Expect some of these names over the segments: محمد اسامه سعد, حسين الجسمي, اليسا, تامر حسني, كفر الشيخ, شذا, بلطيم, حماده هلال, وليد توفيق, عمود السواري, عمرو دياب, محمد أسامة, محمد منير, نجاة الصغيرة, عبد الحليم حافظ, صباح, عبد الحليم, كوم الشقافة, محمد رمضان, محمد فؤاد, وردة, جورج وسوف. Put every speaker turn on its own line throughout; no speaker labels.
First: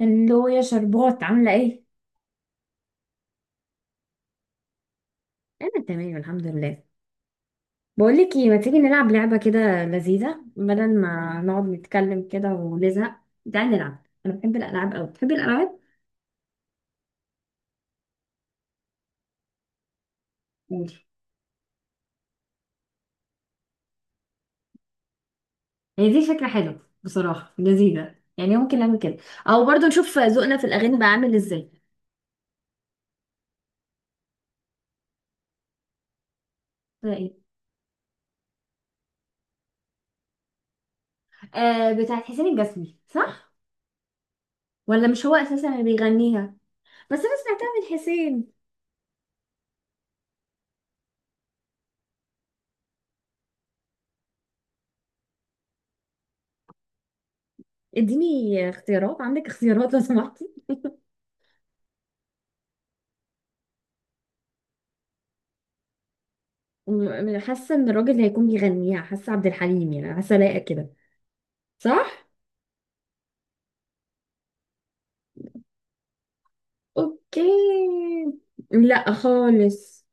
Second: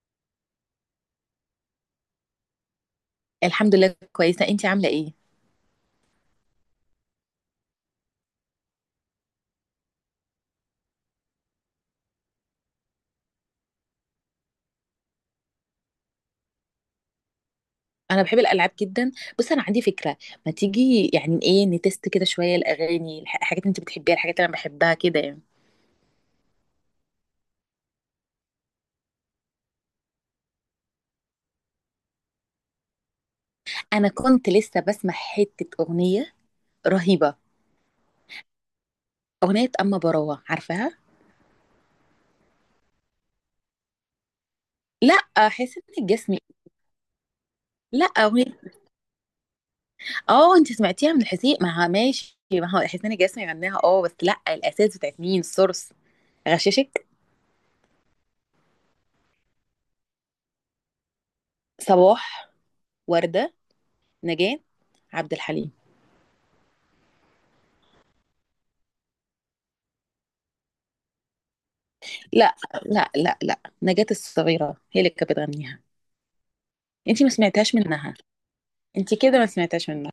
هلو يا شربات، عاملة ايه؟
الحمد لله كويسة، انتي عاملة ايه؟
انا تمام الحمد لله. بقولك ايه، ما تيجي نلعب لعبة كده لذيذة بدل ما نقعد نتكلم كده ونزهق؟ تعالي نلعب، انا بحب الالعاب اوي، بتحبي الالعاب؟
انا بحب الالعاب جدا. بص انا عندي فكرة. ما
قولي.
تيجي يعني ايه نتست كده شوية الاغاني الحاجات اللي انت بتحبيها الحاجات اللي انا بحبها كده يعني.
هي دي فكرة حلوة بصراحة، لذيذة يعني، ممكن نعمل كده. او برضو نشوف ذوقنا في الاغاني بقى عامل ازاي.
انا كنت لسه بسمع حتة اغنية
ده ايه؟
رهيبة. اغنية اما براوة، عارفاها؟
آه، بتاعت حسين الجسمي صح؟ ولا مش هو
لا
اساسا اللي
حسين الجسمي.
بيغنيها؟ بس انا سمعتها من
لا
حسين.
اغنية. اه انت سمعتيها من حسين. ما ماشي، ما هو حسين الجسمي غناها. اه بس لا، الاساس بتاعت مين، السورس؟ غششك.
اديني اختيارات، عندك اختيارات لو سمحتي.
صباح، وردة، نجاة، عبد الحليم.
حاسه ان الراجل اللي هيكون بيغنيها، حاسه عبد الحليم يعني، حاسه لايقه كده، صح.
لا لا لا لا، نجاة الصغيرة هي اللي كانت بتغنيها. انتي ما
اوكي.
سمعتهاش منها؟
لا
انتي كده ما سمعتهاش
خالص.
منها.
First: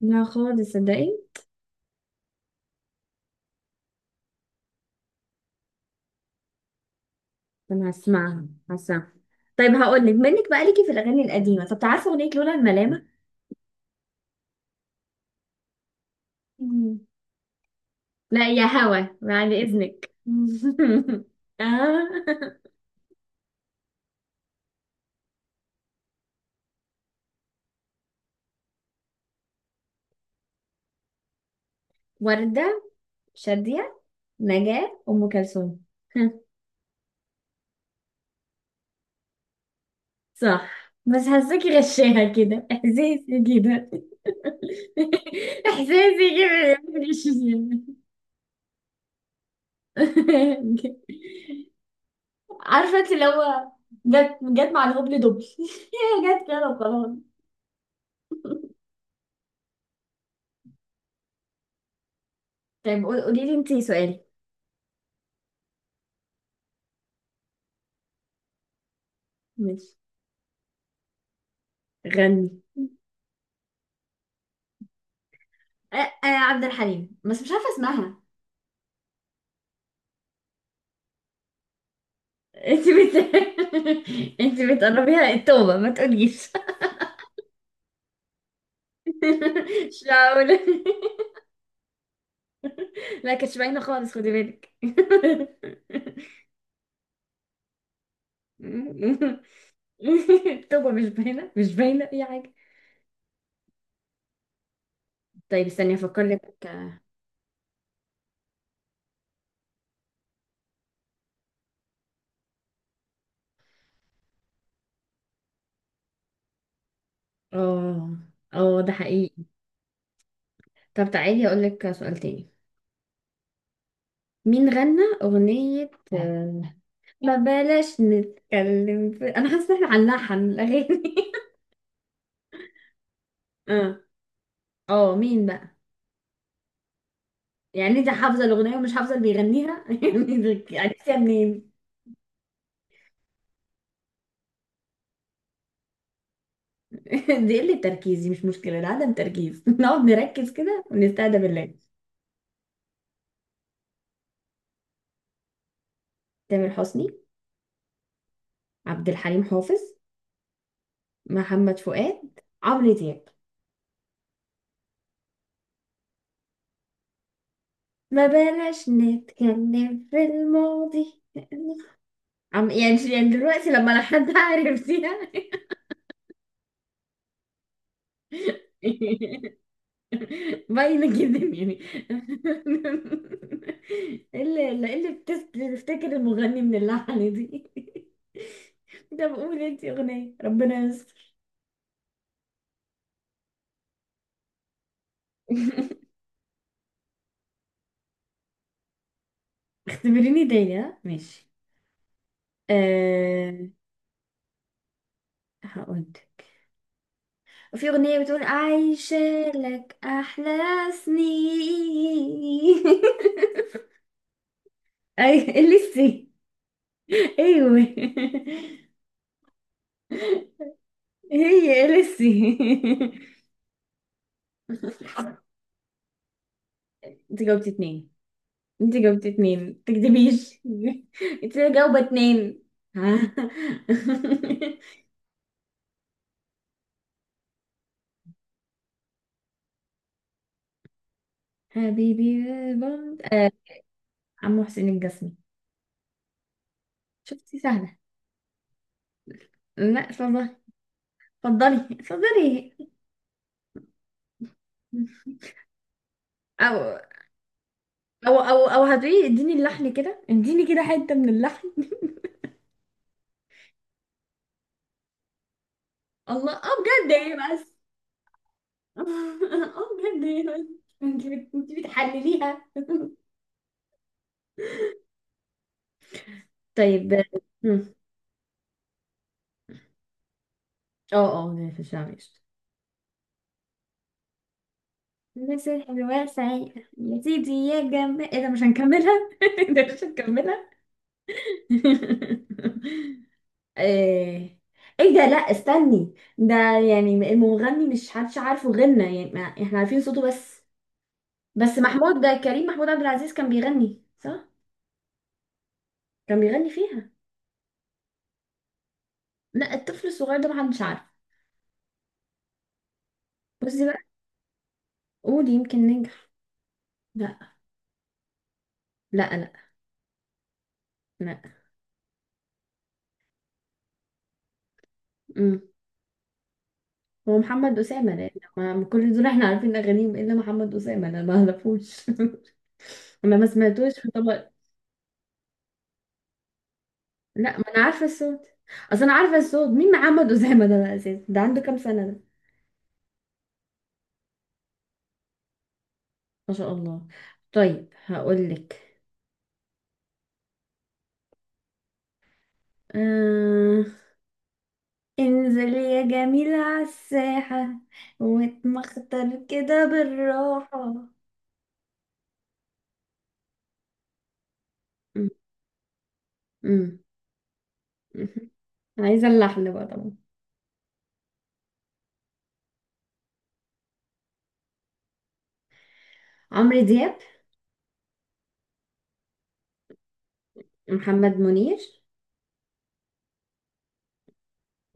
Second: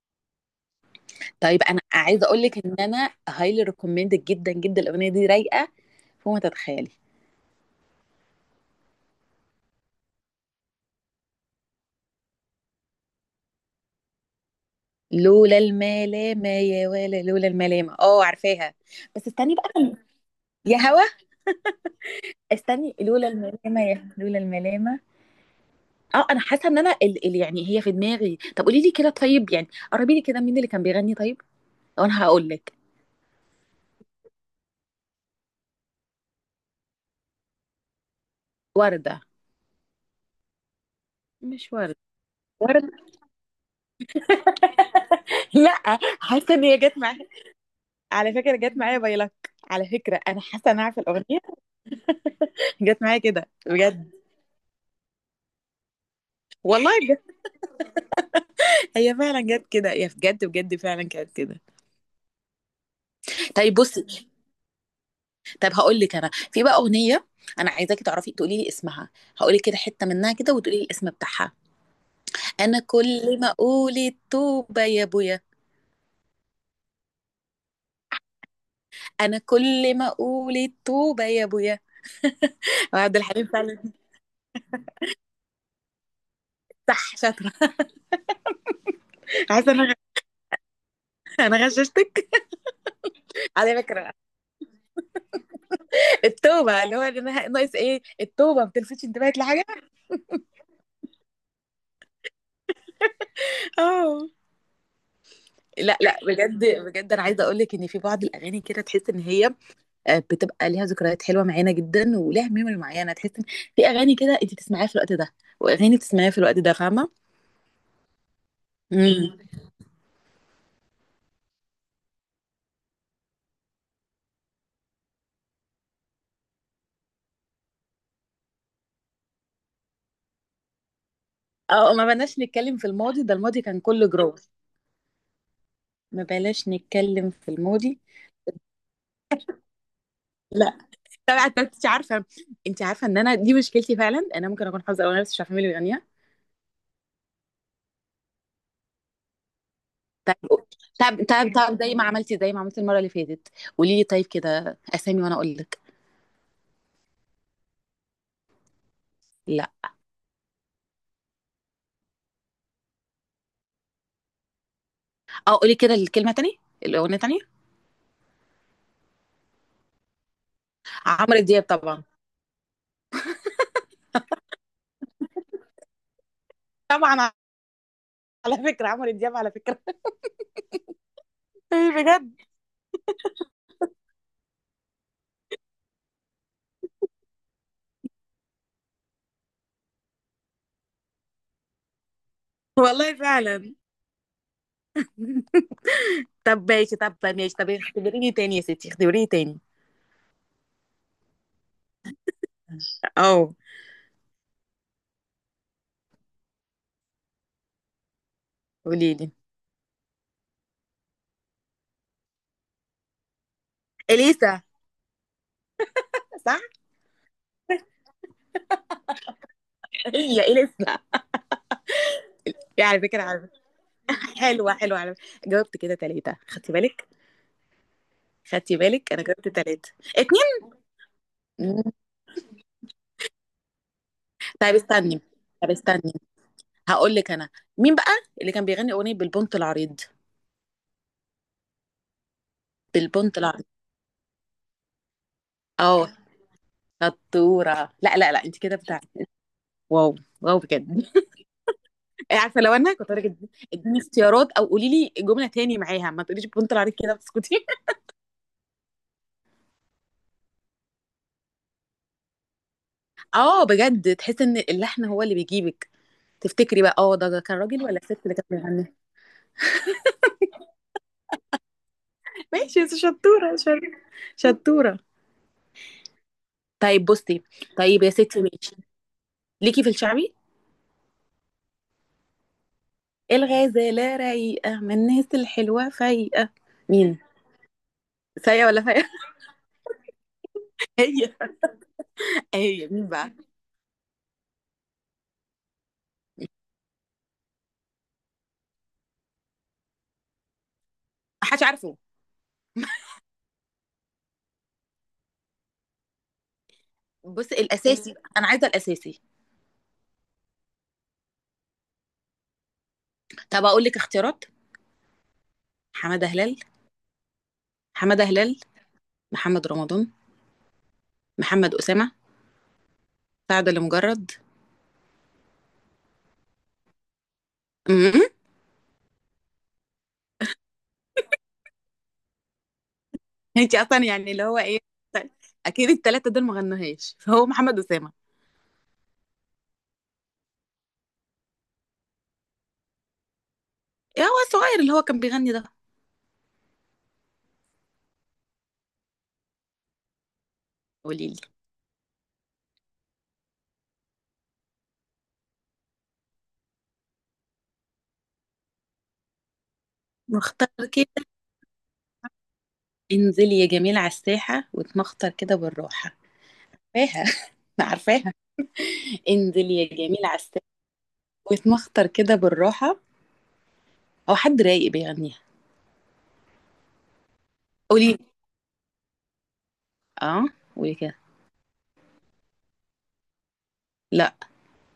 لا خالص صدقي.
طيب انا عايزة اقول لك ان انا هايلي ريكومندد جدا جدا، الاغنية دي رايقة فوق ما تتخيلي.
انا هسمعها هسمعها. طيب هقول لك منك بقى، ليكي في الاغاني القديمه، طب عارفه اغنيه لولا الملامه؟
لولا الملامة يا
مم.
ولا لولا الملامة، اه
لا يا
عارفاها.
هوا
بس
بعد
استني بقى،
اذنك
يا هوا،
آه.
استني. لولا الملامة يا لولا الملامة. اه انا حاسة ان انا ال يعني هي في دماغي. طب قولي لي كده طيب، يعني قربي لي كده مين اللي كان بيغني طيب، وانا هقول لك.
وردة، شادية، نجاة، أم كلثوم.
وردة؟
صح، بس
مش
حاساكي
وردة.
غشاها كده
وردة.
إحساسي كده.
لا،
احساسي
حاسه ان
كده.
هي جت
مش.
معايا. على فكره جت معايا باي لك. على فكره انا حاسه ان انا عارفه الاغنيه.
عارفه
جت
انت
معايا
اللي
كده
هو.
بجد.
جت جت مع الهبل دبل. هي جت كده
والله
وخلاص.
بجد، هي فعلا جت كده، هي بجد بجد فعلا كانت كده.
طيب قولي لي انت
طيب
سؤالي.
بصي. طب هقول لك انا في بقى اغنيه، انا عايزاكي تعرفي تقولي لي اسمها. هقول لك كده
ماشي،
حته منها كده وتقولي لي الاسم بتاعها.
غني.
انا كل ما اقول التوبه يا ابويا.
أه أه، عبد الحليم، بس مش عارفه اسمها.
انا كل ما اقول التوبه يا ابويا.
انت بت
عبد الحليم فعلا.
انت بتقربيها التوبه ما تقوليش.
صح شاطره. عايزه انا،
مش معقوله.
انا غششتك.
لا كانتش
على
باينه خالص،
فكره
خدي بالك.
التوبة اللي هو، اللي أنا ناقص ايه، التوبة، ما تلفتش انتباهك لحاجة؟
التوبه مش باينه، مش باينه اي حاجه.
اه.
طيب استني
لا لا
افكر
بجد
لك.
بجد، انا عايزه اقول لك ان في بعض الاغاني كده تحس ان هي بتبقى ليها ذكريات حلوه معانا جدا ولها ميموري معينه. تحس ان في اغاني كده انت بتسمعيها في الوقت ده، واغاني بتسمعيها في الوقت ده. فاهمه؟
اه اه، ده
امم.
حقيقي. طب تعالي اقول لك سؤال تاني. مين غنى اغنية ما بلاش نتكلم في...؟ انا حاسة ان احنا هنلحن الاغاني.
اه، ما بلاش نتكلم في الماضي، ده الماضي كان
اه
كله جروح.
اه، مين بقى؟
ما بلاش نتكلم في
يعني
الماضي.
انت حافظة الاغنية ومش حافظة اللي بيغنيها؟ يعني
لا،
عرفتيها
طبعا
منين؟
انت عارفه. انت عارفه ان انا دي مشكلتي فعلا، انا ممكن اكون حافظه اغاني بس مش عارفه مين اللي بيغنيها.
دي قلة تركيز، دي مش مشكلة، ده عدم تركيز. نقعد
طب
نركز كده
طب
ونستهدى
طب
بالله.
طب، زي ما عملتي زي ما عملتي المرة اللي فاتت، قولي لي طيب كده أسامي وأنا أقول لك.
تامر حسني، عبد الحليم
لا.
حافظ، محمد فؤاد، عمرو دياب.
أه، قولي كده الكلمة تاني، الأغنية تاني.
ما بلاش نتكلم في الماضي.
عمرو دياب طبعا.
يعني دلوقتي لما لو حد عرفتيها.
طبعا على فكرة عمرو دياب على فكرة.
باينة جدا يعني.
بجد.
ايه اللي إيه اللي بتفتكر المغني من اللحن دي؟ طب قولي انتي اغنية ربنا يستر.
والله فعلا. طب ماشي طب ماشي، طب اختبريني تاني يا ستي، اختبريني تاني.
اختبريني تاني، ها ماشي.
اه،
أه. هقول. في اغنية بتقول:
قولي لي.
عايشة لك احلى سنين.
اليسا.
اي. لسه.
صح.
ايوه.
هي اليسا.
هي اليسي.
يا على فكره على فكره، حلوه حلوه على فكره، جاوبت كده ثلاثه خدتي بالك.
انت جاوبتي اتنين،
خدتي
انت
بالك، انا
جاوبتي
جاوبت
اتنين
ثلاثه
تكدبيش.
اتنين.
انت جاوبة اتنين. ها.
طيب استني. طب استني، هقول لك انا، مين بقى اللي كان بيغني اغنيه بالبنط العريض؟
حبيبي بند
بالبنط
آه.
العريض.
عمو حسين الجسمي.
اه
شفتي
شطوره.
سهلة.
لا لا لا، انت كده بتاع.
لا
واو.
اتفضلي.
واو بجد.
اتفضلي
عارفه
اتفضلي.
لو انا كنت هقول لك اديني اختيارات او قولي لي جمله تاني معاها، ما تقوليش بالبنط
او
العريض كده بتسكتي.
او هتقولي اديني اللحن كده، اديني كده حتة من اللحن.
اه بجد، تحس ان اللحن هو اللي بيجيبك.
الله، اه
تفتكري بقى
بجد،
اه،
ايه
ده كان
بس.
راجل ولا ست اللي كانت بتغني؟
اه بجد، ايه بس. انت بتحلليها.
ماشي يا ستي، شطوره. شطوره. طيب
طيب.
بصي.
مم.
طيب يا ستي ماشي، ليكي في الشعبي.
اه اه، في الشعبي.
الغزاله رايقه من الناس
مثل
الحلوه
حلوة
فايقه.
سعيدة
مين؟
يا سيدي يا جماعة، ايه ده؟ مش
فيا ولا فيا؟
هنكملها. ده مش هنكملها.
هي. هي مين بقى؟
ايه. ايه ده؟ لا استني ده، يعني المغني مش حدش عارفه، غنى يعني ما احنا عارفين صوته بس.
محدش
بس
عارفه.
محمود ده، كريم محمود عبد العزيز كان بيغني، صح؟ كان بيغني فيها.
بص الاساسي بقى، انا عايزه الاساسي.
لا الطفل الصغير ده محدش عارف.
طب اقول
بصي
لك
بقى،
اختيارات.
قولي يمكن
حماده
ننجح.
هلال.
لا
حماده هلال.
لا لا
محمد رمضان، محمد اسامه، سعد اللي مجرد.
لا. هو محمد أسامة لأن ما كل دول احنا عارفين أغانيهم إلا محمد أسامة، أنا ما أعرفوش. أنا ما
انت
سمعتوش
اصلا
في
يعني اللي
طبق.
هو ايه، اكيد الثلاثه دول ما غنوهاش فهو
لا، ما
محمد
أنا عارفة
اسامه.
الصوت. أصل أنا عارفة الصوت، مين محمد أسامة ده بقى أساسا، ده عنده كام سنة ده؟
إيه هو الصغير اللي هو كان بيغني ده.
ما شاء الله. طيب هقولك.
قولي لي.
آه... انزل يا جميل على الساحة، واتمخطر كده
مختار
بالراحة.
كده، انزلي يا جميل على الساحه
م-
واتمخطر كده بالراحه.
م-
عارفاها.
م.
عارفاها.
عايزة اللحن
انزلي
بقى
يا
طبعا.
جميل على الساحه واتمخطر كده بالراحه. او حد رايق بيغنيها.
عمرو دياب.
قولي. اه قولي كده.
محمد منير.
لا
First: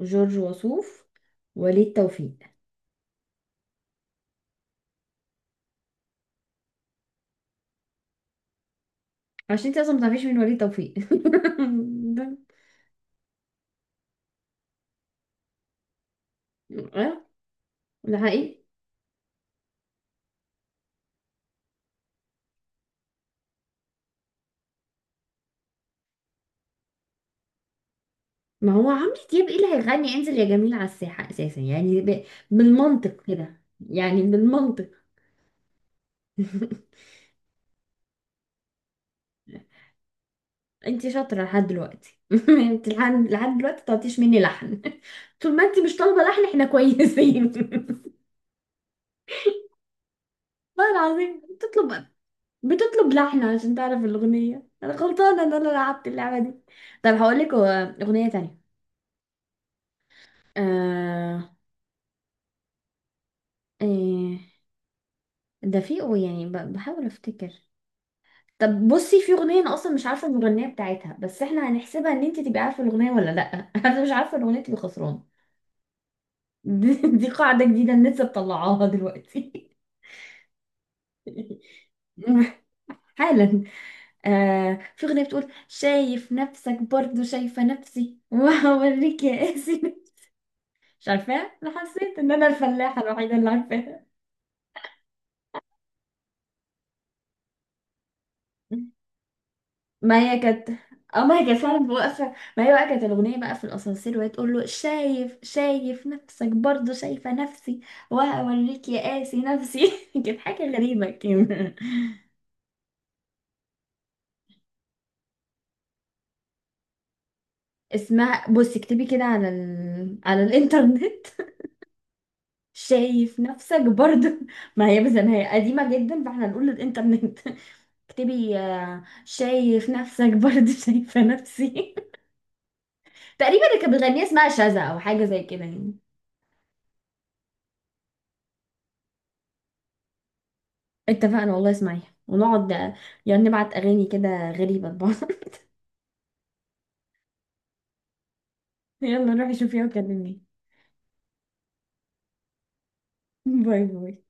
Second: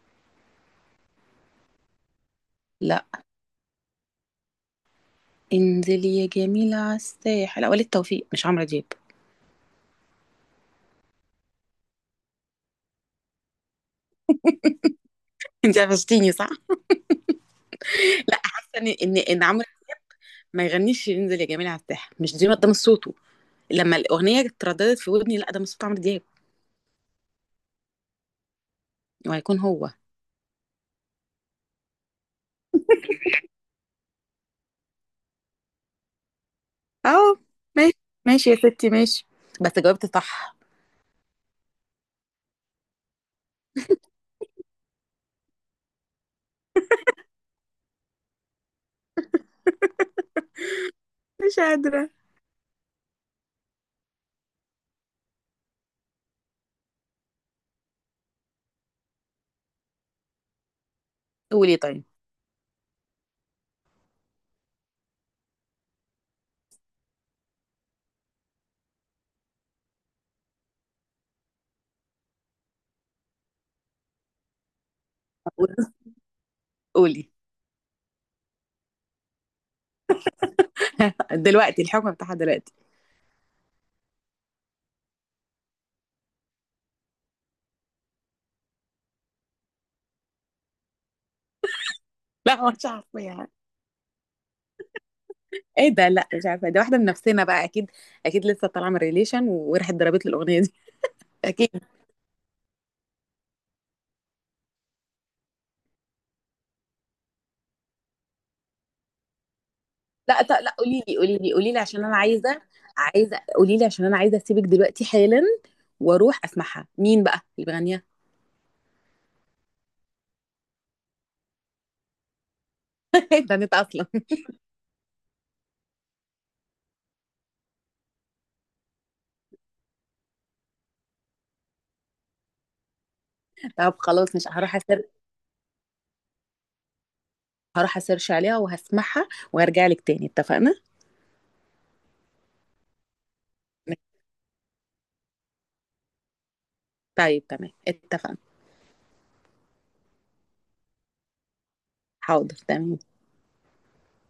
جورج وسوف. وليد توفيق.
لا. انزلي يا جميلة على الساحل، وليد توفيق مش عمرو دياب.
عشان انت اصلا ما تعرفيش مين وليد توفيق ده.
انت قفشتيني صح.
اه ده
لا،
حقيقي.
حاسه ان عمرو ما يغنيش انزل يا جميلة على الساحل، مش دي، ده مش صوته. لما الاغنيه اترددت في ودني، لا ده مش صوت عمرو دياب.
ما هو عمرو دياب ايه
وهيكون
اللي
هو.
هيغني انزل يا جميل على الساحة اساسا، يعني بالمنطق كده، يعني بالمنطق.
اه. ماشي. ماشي يا ستي ماشي. بس جاوبت صح.
انت شاطرة لحد دلوقتي. انت لحد دلوقتي ما طلبتيش مني لحن. طول ما انت مش طالبة لحن احنا كويسين. والله العظيم
مش
بتطلب
قادرة.
بتطلب لحن عشان تعرف الأغنية، أنا غلطانة إن أنا لعبت اللعبة دي. طب هقول لك أغنية تانية. آه...
قولي طيب.
إيه... ده في يعني بحاول افتكر. طب بصي، في اغنيه انا اصلا مش عارفه المغنيه بتاعتها، بس احنا هنحسبها ان انت تبقي عارفه الاغنيه ولا لا. انا مش عارفه الاغنيه تبقي خسران. دي
قولي.
قاعده جديده الناس لسه مطلعاها دلوقتي.
دلوقتي الحكم بتاعها دلوقتي.
حالا. آه في اغنيه بتقول: شايف نفسك برضو شايفه نفسي وهوريك يا قاسي. مش عارفاها، انا حسيت ان انا
لا مش
الفلاحه
عارفة
الوحيده اللي
يعني.
عارفاها.
ايه ده؟ لا مش عارفه، دي واحده من نفسنا بقى اكيد. اكيد لسه طالعه من ريليشن وراحت
ما
ضربت له
هي
الاغنيه
كانت.
دي.
اه ما هي كانت
اكيد.
فعلا واقفة، ما هي بقى كانت الأغنية بقى في الأسانسير، وهي تقول له: شايف شايف نفسك برضه، شايفة نفسي، وهوريك يا قاسي نفسي. كانت
لا
حاجة
لا، قولي
غريبة
لي قولي لي قولي
كده.
لي عشان انا عايزه، عايزه. قولي لي عشان انا عايزه اسيبك دلوقتي حالا واروح اسمعها، مين بقى اللي بيغنيها.
اسمها بصي اكتبي كده على على الإنترنت. شايف
ده نت
نفسك
اصلا.
برضه. ما هي قديمة جدا فاحنا نقول للإنترنت. اكتبي شايف نفسك برضه شايفة نفسي. تقريبا اللي كانت
طب
بتغنيها
خلاص مش
اسمها
هروح
شذا، أو
اسير.
حاجة زي كده يعني.
هروح اسيرش عليها وهسمعها وهرجع لك تاني، اتفقنا؟
اتفقنا، والله اسمعيها ونقعد يعني نبعت اغاني كده غريبة لبعض.
طيب تمام، اتفقنا.
يلا روحي شوفيها وكلميني.
حاضر تمام.
باي باي.